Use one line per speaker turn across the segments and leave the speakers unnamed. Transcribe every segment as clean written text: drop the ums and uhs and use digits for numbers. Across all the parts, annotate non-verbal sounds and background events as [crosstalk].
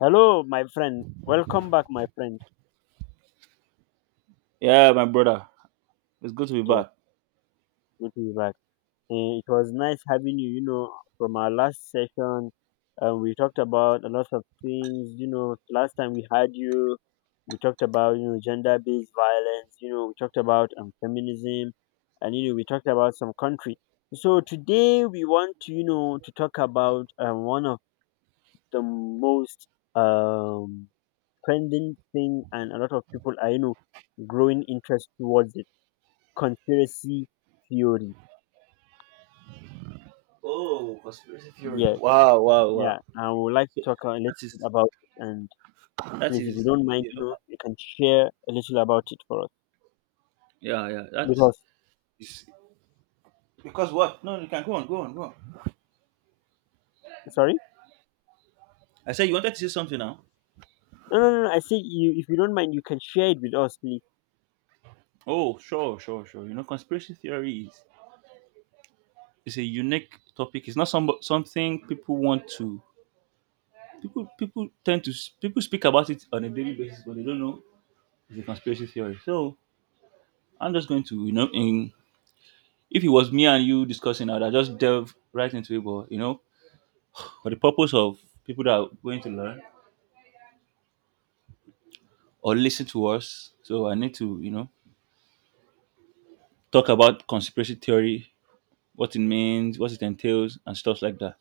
Hello, my friend. Welcome back, my friend.
Yeah, my brother. It's good to be
Yes,
back.
good to be back. It was nice having you. You know, from our last session, we talked about a lot of things. You know, last time we had you, we talked about gender-based violence. You know, we talked about feminism, and we talked about some country. So today we want to to talk about one of the most um trending thing, and a lot of people are growing interest towards conspiracy theory.
Oh, conspiracy theories.
Yeah,
Wow, wow, wow.
yeah. I would like
So
to talk a little
that is
bit about it, and
that
please, if you
is
don't mind,
you know
you can share a little about it for us.
yeah yeah that
Because,
is because what? No, you can go on, go on.
sorry.
I said you wanted to say something now.
No, no, no. No, I say you, if you don't mind, you can share it with us, please.
Oh, sure. You know, conspiracy theory is it's a unique topic. It's not something people want to people people tend to people speak about it on a daily basis, but they don't know it's a conspiracy theory. So I'm just going to you know in. If it was me and you discussing, I would have just delve right into it. But you know, for the purpose of people that are going to learn or listen to us, so I need to talk about conspiracy theory, what it means, what it entails, and stuff like that.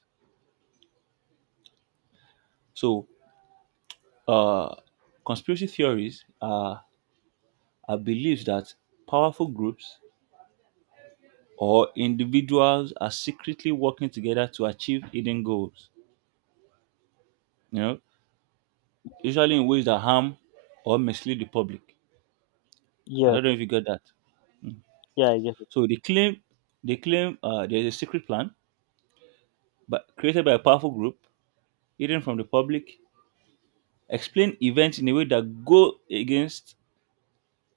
So, uh, conspiracy theories are beliefs that powerful groups or individuals are secretly working together to achieve hidden goals. You know, usually in ways that harm or mislead the public. I
Yeah,
don't know if you got that.
yeah, I get it.
So they claim there is a secret plan, but created by a powerful group, hidden from the public, explain events in a way that go against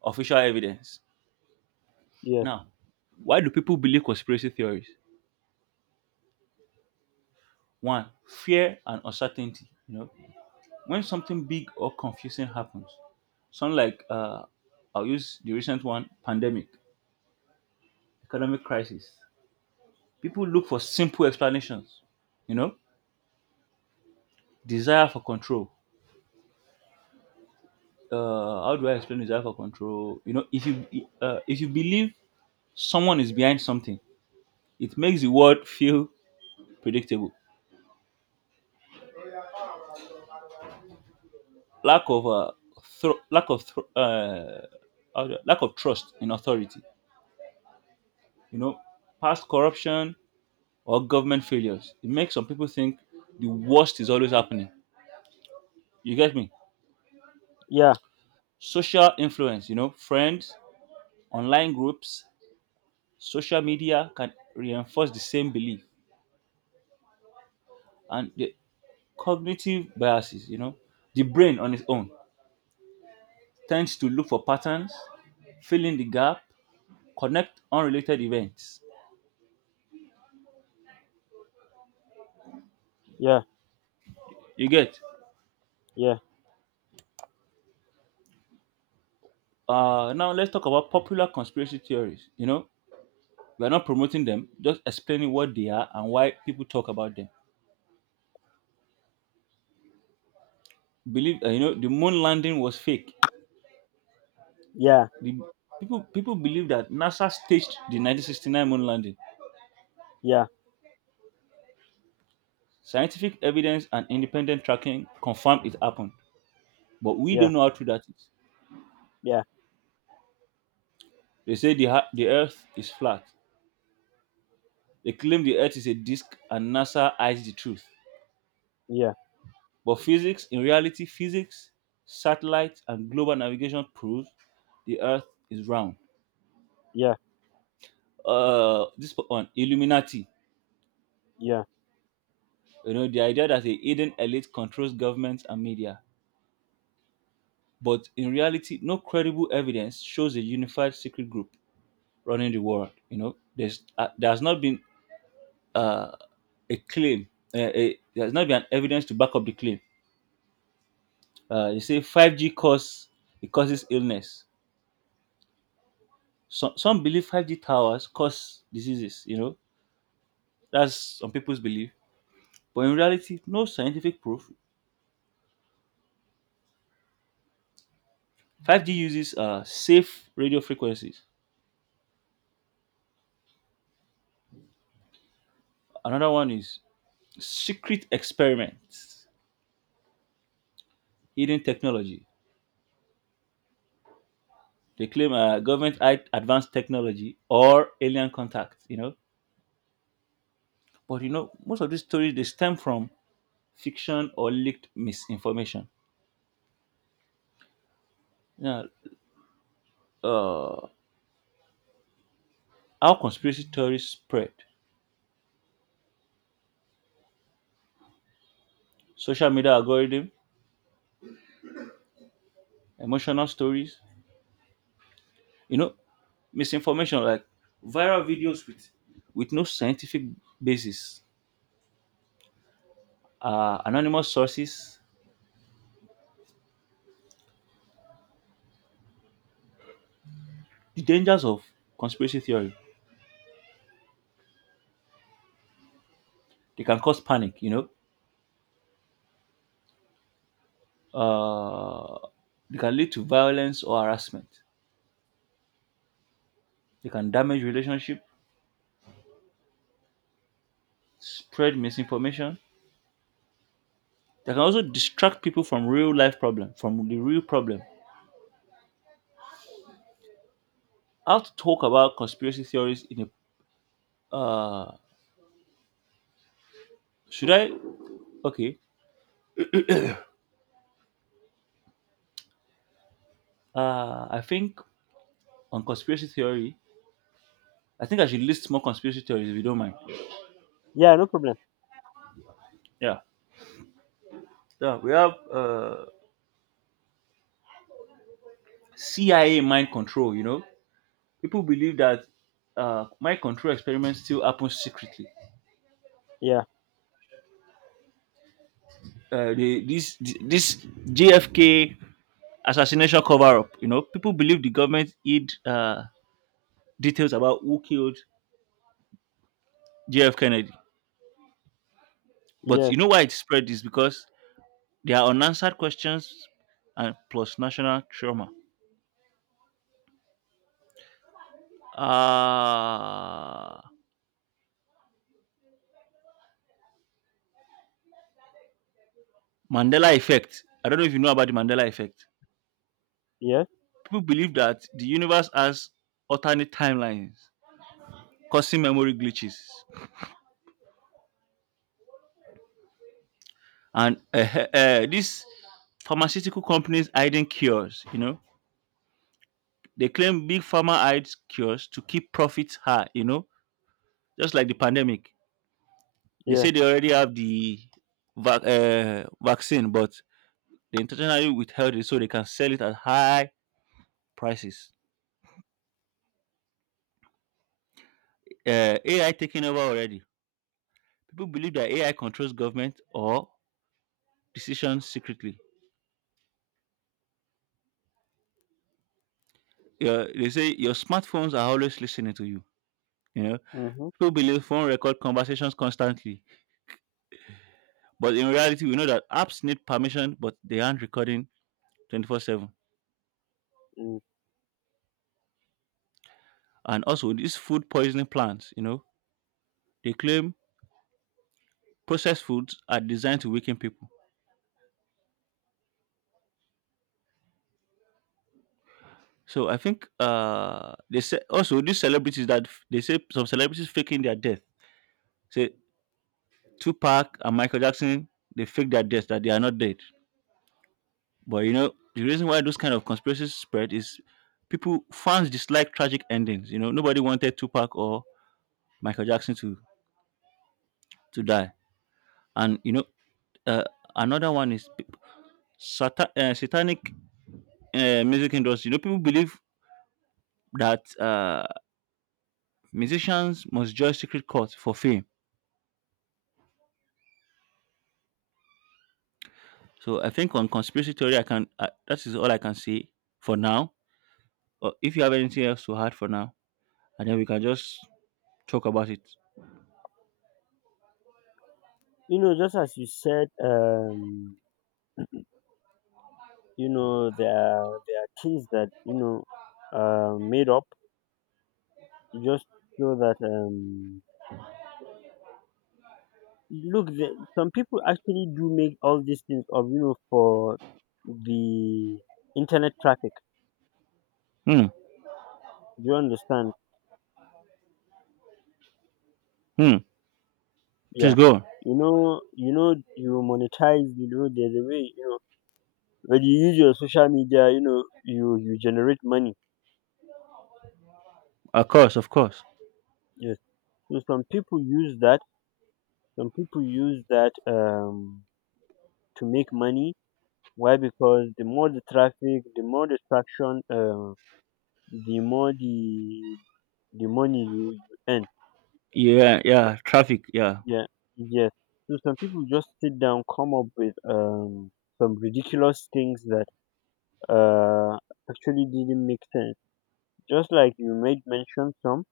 official evidence.
Yeah,
Now, why do people believe conspiracy theories? One, fear and uncertainty. You know, when something big or confusing happens, something like I'll use the recent one, pandemic, economic crisis. People look for simple explanations. You know, desire for control. How do I explain this alpha control? You know, if you believe someone is behind something, it makes the world feel predictable. Lack of thro- lack of thro- how do I- lack of trust in authority. You know, past corruption or government failures. It makes some people think the worst is always happening. You get me?
yeah,
Social influence. You know, friends, online groups, social media can reinforce the same belief, and the. Cognitive biases, you know, the brain on its own tends to look for patterns, fill in the gap, connect unrelated events.
yeah,
You get. Now let's talk about popular conspiracy theories. You know, we are not promoting them, just explaining what they are and why people talk about them. Believe, you know, the moon landing was fake.
yeah,
The People believe that NASA staged the 1969 moon landing.
yeah,
Scientific evidence and independent tracking confirm it happened, but we
yeah,
don't know how true that is.
yeah,
They say the earth is flat. They claim the earth is a disk and NASA hides the truth.
yeah,
But in reality, physics, satellites, and global navigation proves the earth is round.
yeah, yeah,
This one, Illuminati.
yeah,
You know, the idea that a hidden elite controls governments and media. But in reality, no credible evidence shows a unified secret group running the world. You know, there's there has not been uh, a claim, a, there has not been evidence to back up the claim. You say 5G cause it causes illness. Some believe 5G towers cause diseases. You know, that's some people's belief. But in reality, no scientific proof. 5G uses safe radio frequencies. Another one is secret experiments, hidden technology. They claim advanced technology or alien contact. You know, but you know most of these stories they stem from fiction or leaked misinformation. Yeah, uh, how conspiracy theories spread, social media algorithm, emotional stories, you know, misinformation like viral videos with no scientific basis, anonymous sources, the dangers of conspiracy theory. They can cause panic, you know. Uh, they can lead to violence or harassment. They can damage relationship, spread misinformation. They can also distract people from real life problem, from the real problem. How to talk about conspiracy theories in a Should I? Okay. I think on conspiracy theory, I think I should list more conspiracy theories if you don't mind.
yeah. No problem.
Yeah. Yeah. We have CIA mind control, you know? People believe that mind control experiments still happen secretly.
Yeah,
This JFK assassination cover up, you know? People believe the government hid details about who killed JF Kennedy. But
yeah,
you know why it spread is because there are unanswered questions and plus national trauma. Uh, Mandela effect. I don't know if you know about the Mandela effect.
yeah,
People believe that the universe has alternate timelines, causing memory glitches. And these pharmaceutical companies hiding cures, you know, they claim big pharma hides cures to keep profits high, you know, just like the pandemic. They
yeah.
say they already have the vaccine, but they intentionally withheld it so they can sell it at high prices. AI taking over already. People believe that AI controls government or decisions secretly. Yeah, they say your smartphones are always listening to you. You know,
Mm-hmm.
people believe phone record conversations constantly, but in reality, we know that apps need permission, but they aren't recording 24/7.
Mm.
And also, these food poisoning plans, you know, they claim processed foods are designed to weaken people. So I think they say also these celebrities they say some celebrities faking their death. Say Tupac and Michael Jackson, they fake their death that they are not dead. But you know, the reason why those kind of conspiracies spread is people fans dislike tragic endings. You know, nobody wanted Tupac or Michael Jackson to die. And you know, uh, another one is satanic music industry. You know, people believe that musicians must join secret courts for fame. So I think on conspiracy theory, I can that is all I can say for now. Or if you have anything else to add for now, and then we can just talk about it.
You know, just as you said. You know, there are things that are made up just so that look the, some people actually do make all these things of for the internet traffic.
Hmm.
Do you understand?
Hmm. Please
Yeah.
go.
You know, you monetize, there's a way, when you use your social media, you generate money.
Of course, of course.
Yes, so some people use that to make money. Why? Because the more the traffic, the more distraction, the more the money you earn.
Yeah, yeah. Traffic. Yeah,
Yeah, yes. So some people just sit down, come up with some ridiculous things that uh actually didn't make sense. Just like you made mention some,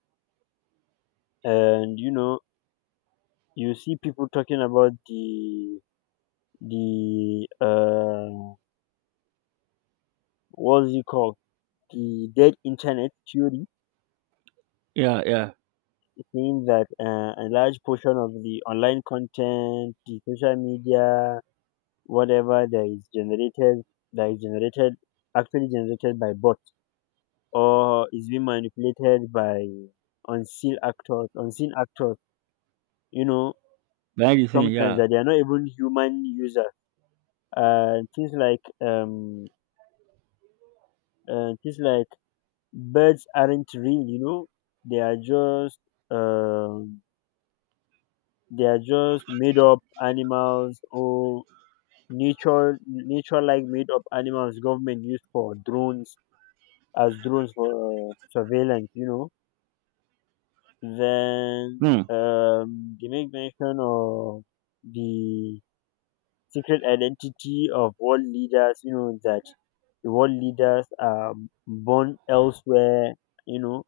and you see people talking about the what's it called, the dead internet theory.
yeah, yeah.
It means that a large portion of the online content, the social media, whatever that is generated, actually generated by bots, or is being manipulated by unseen actors, unseen actors. You know,
Behind the scene.
sometimes
Yeah.
that they are not even human users. Uh, things like um, things like birds aren't real. You know, they are just um, they are just made up animals, or nature nature like made up animals government use for drones, as drones for surveillance then
Hmm.
they make mention of the secret identity of world leaders. You know that the world leaders are born elsewhere. You know,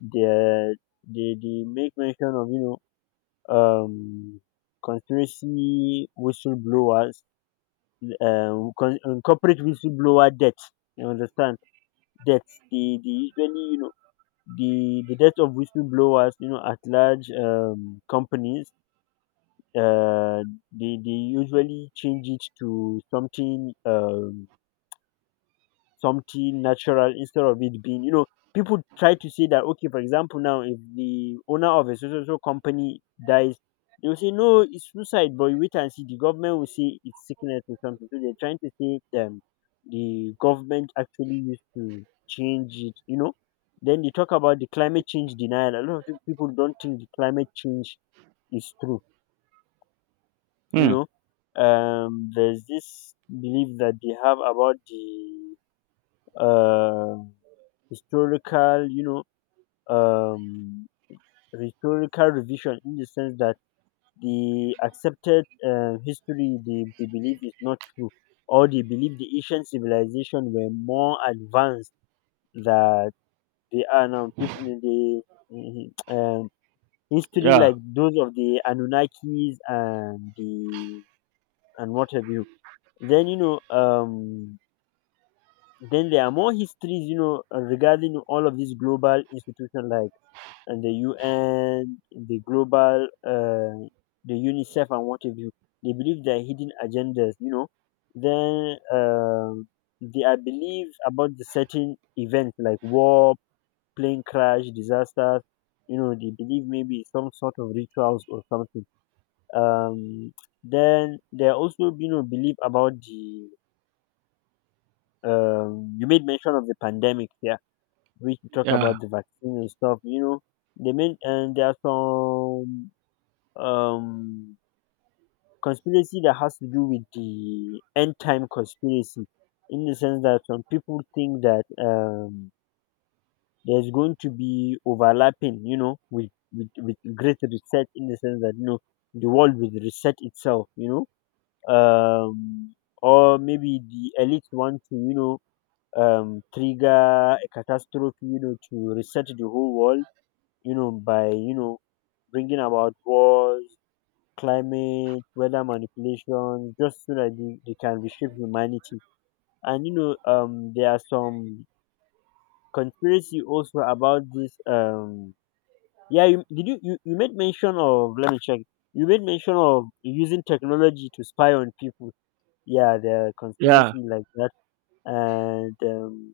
they they make mention of, um conspiracy whistleblowers, corporate whistleblower death. You understand? Deaths. They usually, you know, the death of whistleblowers, you know, at large companies, uh, they usually change it to something, natural, instead of it being, people try to say that, okay, for example, now if the owner of a so so so company dies, they will say no, it's suicide, but you wait and see, the government will say it's sickness or something. So they're trying to say, the government actually used to change it. Then they talk about the climate change denial. A lot of people don't think the climate change is true you
Hmm.
know there's this belief that they have about the um, historical, you know, um, historical revision, in the sense that the accepted history they believe is not true, or they believe the ancient civilization were more advanced that they are now. People in the [clears throat] history
Yeah.
like those of the Anunnakis and what have you. Then you know, um, then there are more histories, you know, regarding all of these global institutions, like and the UN, the global, the UNICEF, and what have you. They believe there are hidden agendas. Then they are believed about the certain events like war, plane crash, disasters. You know, they believe maybe some sort of rituals or something. Um, then there are also, belief about the. You made mention of the pandemic, yeah. We talk
Yeah.
about the vaccine and stuff. You know, they mean, and there are some um conspiracy that has to do with the end time conspiracy, in the sense that some people think that there's going to be overlapping, with with great reset, in the sense that the world will reset itself, um or maybe the elites want to, trigger a catastrophe, to reset the whole world, by bringing about wars, climate, weather manipulation, just so that they can reshape humanity. And there are some conspiracy also about this. Yeah, did you made mention of? Let me check. You made mention of using technology to spy on people. Yeah, there are
Yeah.
conspiracy like that, and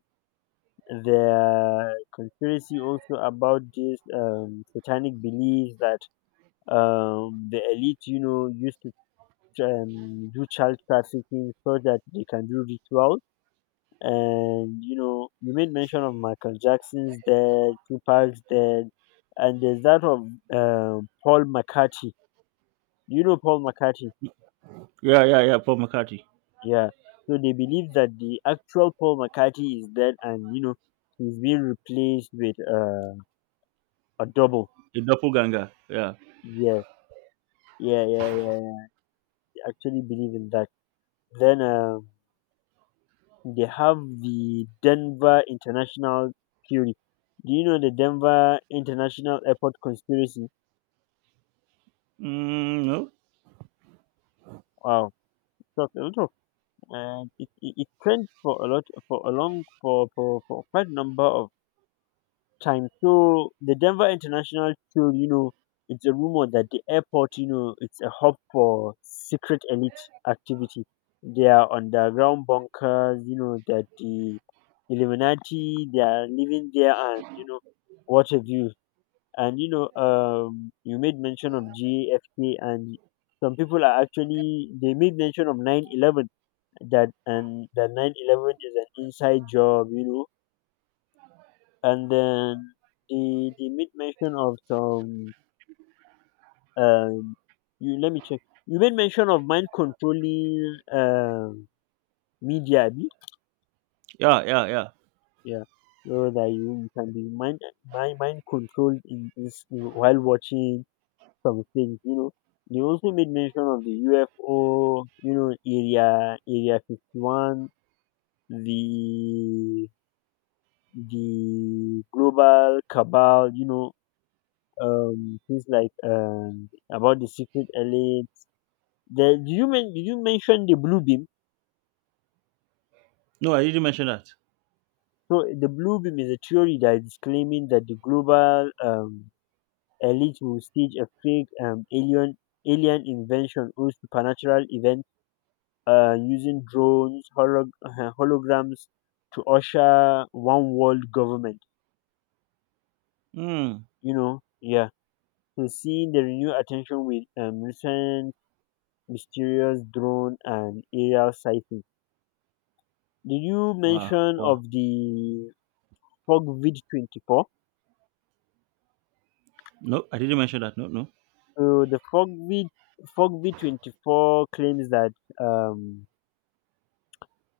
there are conspiracy also about this satanic beliefs that the elite, used to do child trafficking so that they can do rituals. And you made mention of Michael Jackson's dead, Tupac's dead, and there's that of Paul McCartney. You know Paul McCartney,
Yeah. Yeah. Yeah. Paul McCartney,
yeah. So they believe that the actual Paul McCartney is dead, and he's being replaced with a double.
a doppelganger. Yeah.
Yeah, yeah, yeah, yeah, yeah. I actually believe in that. Then. They have the Denver International Theory. Do you know the Denver International Airport conspiracy?
Mm, no.
Wow, talk a lot of, it trended for a lot for a long for quite a number of times. So the Denver International Theory, it's a rumor that the airport, it's a hub for secret elite activity. They are underground bunkers, that the Illuminati they are living there, and what have you. And you made mention of GAFK, and some people are actually they made mention of 9/11, that, and that 9/11 is an inside job. And then they made mention of some, um, you let me check. You made mention of mind controlling media, abi?
Yeah. Yeah. Yeah.
Yeah. So that you can be mind controlled in, while watching some things, They also made mention of the UFO, area 51, the the global cabal, things like about the secret elites. The did you men did you mention the blue beam?
No, I didn't mention that.
So the blue beam is a theory that is claiming that the global elite will stage a fake alien invention, or supernatural event, using drones, holograms, to usher one world government.
Hmm.
You know, yeah. So, seeing the renewed attention with recent mysterious drone and aerial sighting. Did you
Wow.
mention
Wow.
of the FogVid 24?
No, I didn't mention that. No. No.
So the FogVid 24 claims that, um,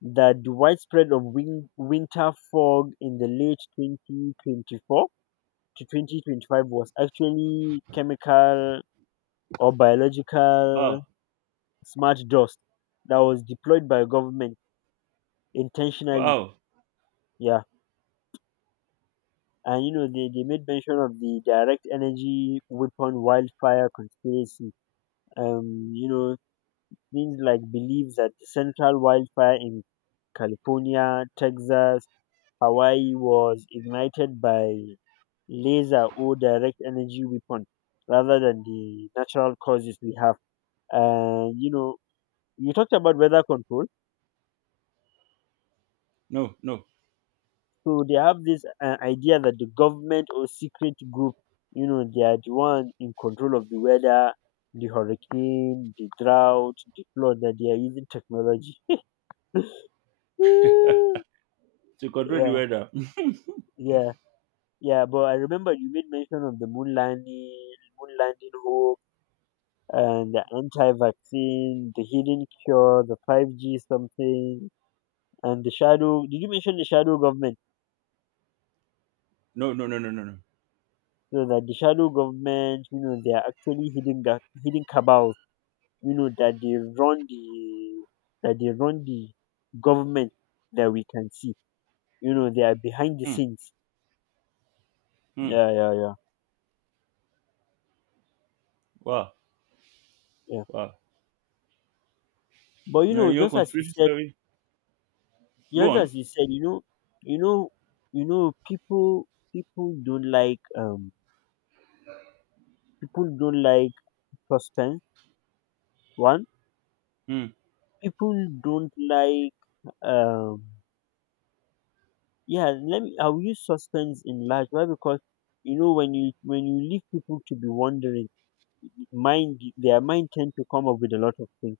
that the widespread of winter fog in the late 2024 to 2025 was actually chemical or
Wow.
biological smart dust that was deployed by government intentionally.
Wow.
Yeah. And they made mention of the direct energy weapon wildfire conspiracy. Um, you know, Things like belief that the central wildfire in California, Texas, Hawaii was ignited by laser or direct energy weapon rather than the natural causes we have. And you talked about weather control.
No. No.
So they have this idea that the government or secret group, they are the one in control of the weather, the hurricane, the drought, the flood. That they are using technology. [laughs] Mm,
To control the
yeah,
weather. [laughs]
yeah, yeah. But I remember you made mention of the moon landing, hoax, and the anti-vaccine, the hidden cure, the 5G something, and the shadow. Did you mention the shadow government?
No. No. No. No. No. No.
So that the shadow government, they are actually hidden hidden cabals, that they run the government that we can see. You know, they are behind the
Hmm.
scenes.
Hmm.
Yeah, yeah, yeah,
Wow.
yeah.
Wow.
But you
Now,
know,
your
just as you
conspiracy
said,
theory. Go
just
on.
as you said, you know, you know, you know, people don't like people don't like suspense. One,
Hmm.
people don't like, um yeah, let me, I'll use suspense in large. Why? Because when you leave people to be wondering, mind their mind tend to come up with a lot of things.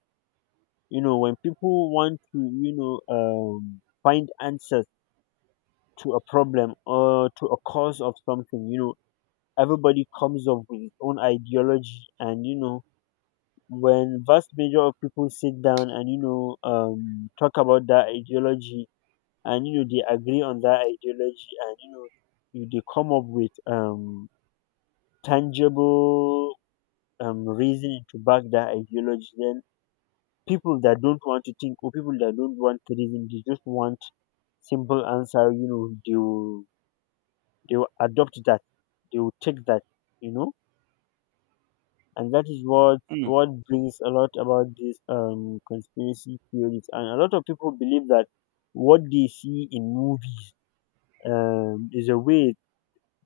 You know, when people want to, find answers to a problem or to a cause of something, everybody comes up with his own ideology, and when vast major of people sit down, and talk about that ideology, and they agree on that ideology, and you know you they come up with tangible reasoning to back that ideology. Then people that don't want to think, or people that don't want to reason, they just want simple answer, they will adopt that, they will take that you know and that is what
Hmm.
what brings a lot about this, conspiracy theories. And a lot of people believe that what they see in movies is a way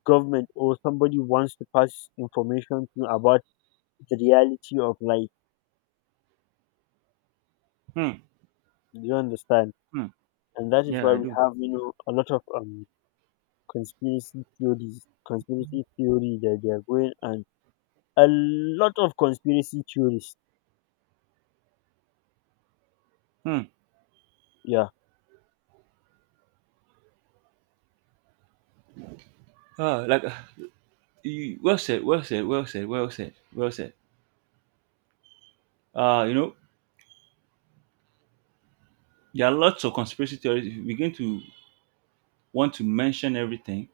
government or somebody wants to pass information to you about the reality of life.
Hmm.
Do you understand?
Hmm.
And that is
Yeah,
why
I
we
do.
have, a lot of conspiracy theories, conspiracy theory that they are going, and a lot of conspiracy theories.
Hmm.
Yeah.
Ah, like [sighs] you, well said, well said, well said, well said, well said. You know, there are lots of conspiracy theories. If you begin to want to mention everything,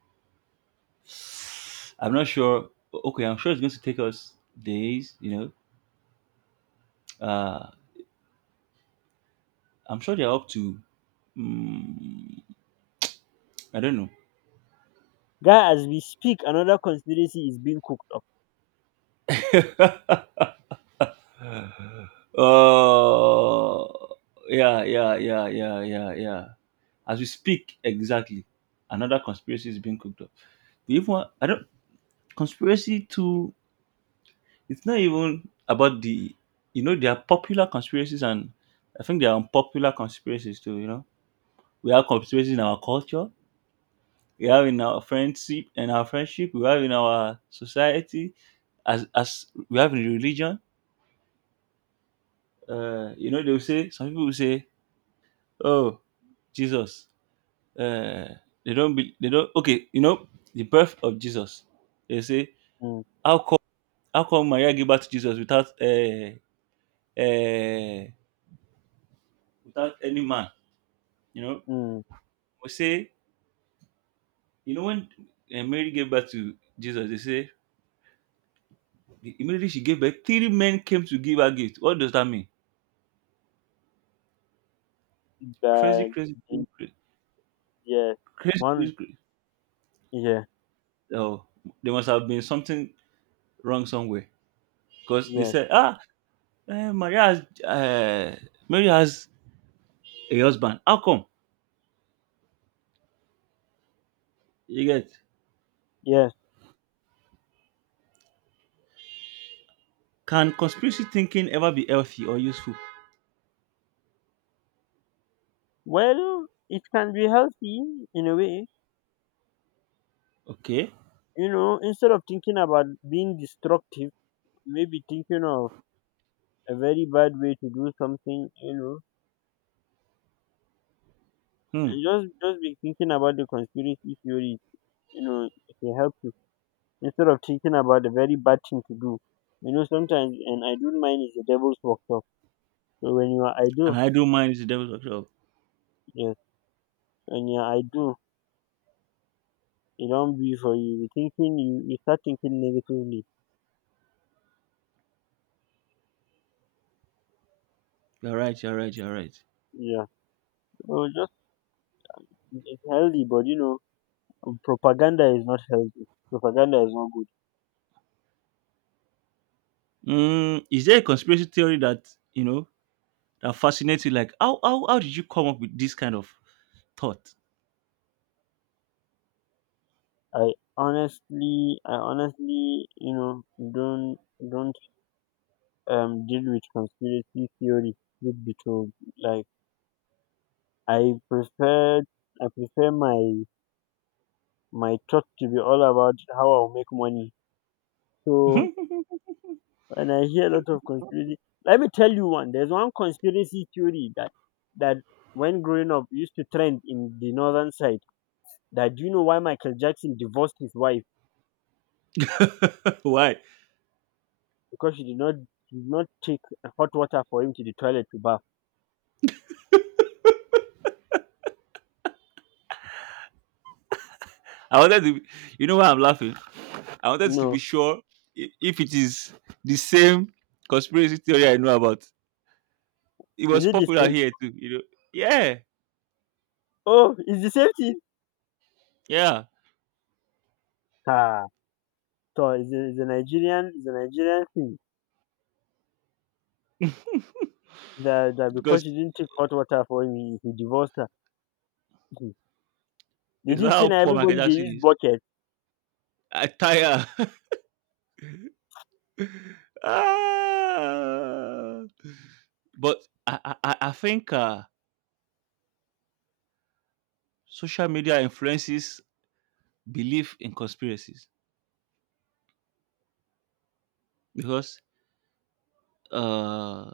I'm not sure. Okay, I'm sure it's going to take us days. You know, I'm sure they're up to. Mm, I don't
Guy, as we speak, another conspiracy is being cooked up.
know. [laughs] Oh, yeah. As we speak, exactly, another conspiracy is being cooked up. We even I don't conspiracy to It's not even about the there are popular conspiracies and I think there are unpopular conspiracies too, you know. We have conspiracies in our culture, we have in our friendship, we have in our society, as we have in religion. You know, they'll say some people will say, "Oh, Jesus." Uh, they don't be they don't okay, you know, the birth of Jesus. They say,
Mm,
How come how come Maria gave birth to Jesus without uh, without any man? You know,
mm,
we say, you know, when Mary gave birth to Jesus, they say immediately she gave birth, three men came to give her gift. What does that mean? Crazy,
but,
crazy, crazy, crazy,
yeah,
crazy.
one,
crazy, crazy.
yeah,
Oh, there must have been something wrong somewhere because they
yeah,
said, Maria has, Mary has a husband. How come? You get?
yes.
Can conspiracy thinking ever be healthy or useful?
Well, it can be healthy in a way
Okay.
You know, Instead of thinking about being destructive, maybe thinking of a very bad way to do something,
Hmm.
and just be thinking about the conspiracy theories, it will help you. Instead of thinking about the very bad thing to do. Sometimes, and I don't mind is the devil's workshop. So when you are
And
idle,
I do mind is the devil's workshop.
yes, when you are idle, it don't be for you. You start thinking negatively.
You're right. You're right. You're right.
Yeah. So just it's healthy, but propaganda is not healthy. Propaganda is not good.
Is there a conspiracy theory that you know that fascinates you, like how did you come up with this kind of thought?
I honestly, don't don't deal with conspiracy theory. Truth be told, like I prefer, I prefer my talk to be all about how I'll make money. So
[laughs]
when I hear a lot of conspiracy, let me tell you one. There's one conspiracy theory that that when growing up used to trend in the northern side. That, do you know why Michael Jackson divorced his wife?
Why?
Because she did not take hot water for him to the toilet to bath.
I wanted to You know why I'm laughing? I wanted to be
No.
sure if it is the same conspiracy theory I know about. It
Is
was
it the
popular
same?
here too, you know. Yeah,
Oh, it's the same thing.
yeah.
Ah, so it's a Nigerian thing, that,
Because
because she didn't take hot water for him, he divorced her. Mhm. They
it's
think say
how poor Michael
everybody they
Jackson
use
is.
bucket.
I tire. [laughs] Ah. But I think social media influences belief in conspiracies, because uh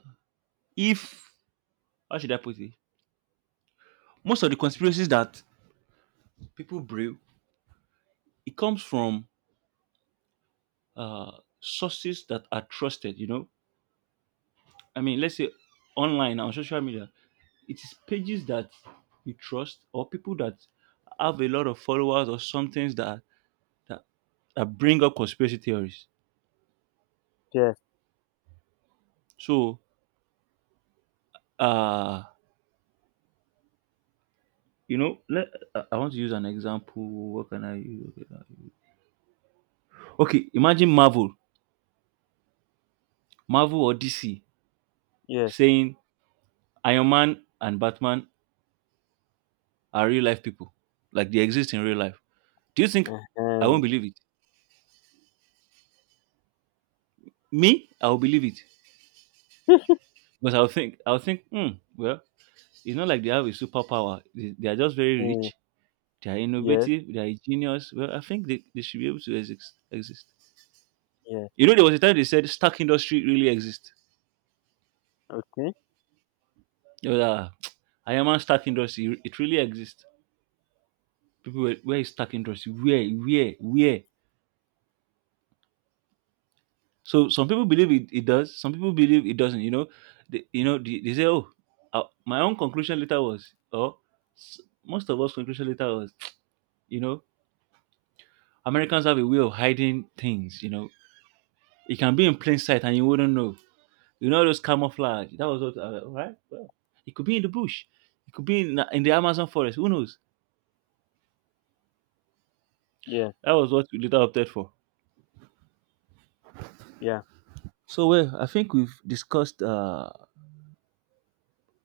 if, how should I put it? Most of the conspiracies that people brew, it comes from uh sources that are trusted, you know. I mean, let's say online on social media, it is pages that you trust or people that have a lot of followers or something that that, that bring up conspiracy theories.
Yes,
So uh you know, I want to use an example. What can I use? Okay, imagine Marvel or DC
yes,
saying Iron Man and Batman are real life people. Like they exist in real life. Do you think I won't
uh-huh.
believe it? Me, I'll believe it. Because I'll think, hmm, well, it's not like they have a superpower. They are just very
Mm,
rich. They are
yes,
innovative. They are genius. Well, I think they should be able to exist.
yes.
You know, there was a time they said stack industry really exists.
Okay,
It was, [tsk] Iron Man stack industry, it really exists. People were, where is stack industry? Where? So some people believe it, it does. Some people believe it doesn't. You know, they say, "Oh, my own conclusion later was," or most of us conclusion later was, [tsk] you know, Americans have a way of hiding things. You know, it can be in plain sight and you wouldn't know. You know those camouflage. That was what, right? Well, it could be in the bush. It could be in the Amazon forest. Who knows?
yeah,
That was what we later opted for.
yeah,
So well, I think we've discussed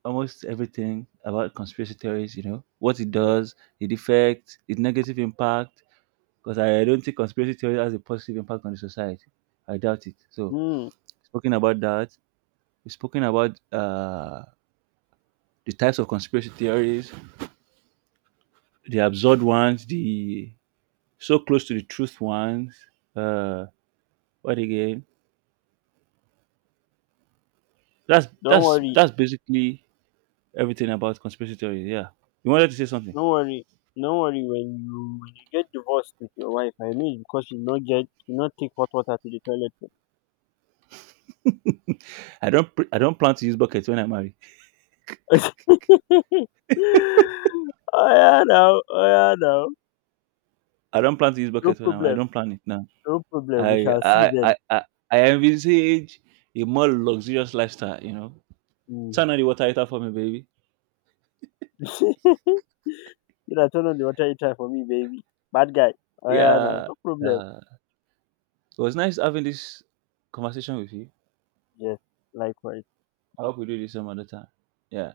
almost everything about conspiracy theories, you know, what it
yeah.
does, the effect, its negative impact, because I don't think conspiracy theory has a positive impact on the society. I doubt it. So,
Mm,
speaking about that, we've spoken about the types of conspiracy theories, the absurd ones, the so close to the truth ones. Uh, what again? That's
don't
that's
worry,
that's basically everything about conspiracy theories. Yeah, you wanted to say something.
don't worry, don't worry. When you get divorced with your wife, I know it's because she not get she not take hot water to the toilet.
[laughs] I don't plan to use buckets when I marry. [laughs]
[laughs] Oh yeah, now, oh yeah, now.
I don't plan to use
No
bucket now. I
problem,
don't plan it now.
no problem. We
I
shall see
I
then.
I I, I envisage a more luxurious lifestyle. You know,
Mm.
turn on the water heater for me, baby.
[laughs] you turn on the water heater for me, baby. Bad guy. Oh yeah, now,
Yeah,
no problem.
yeah. It was nice having this conversation with you.
Yes, likewise.
I hope we do this some other time. Yeah.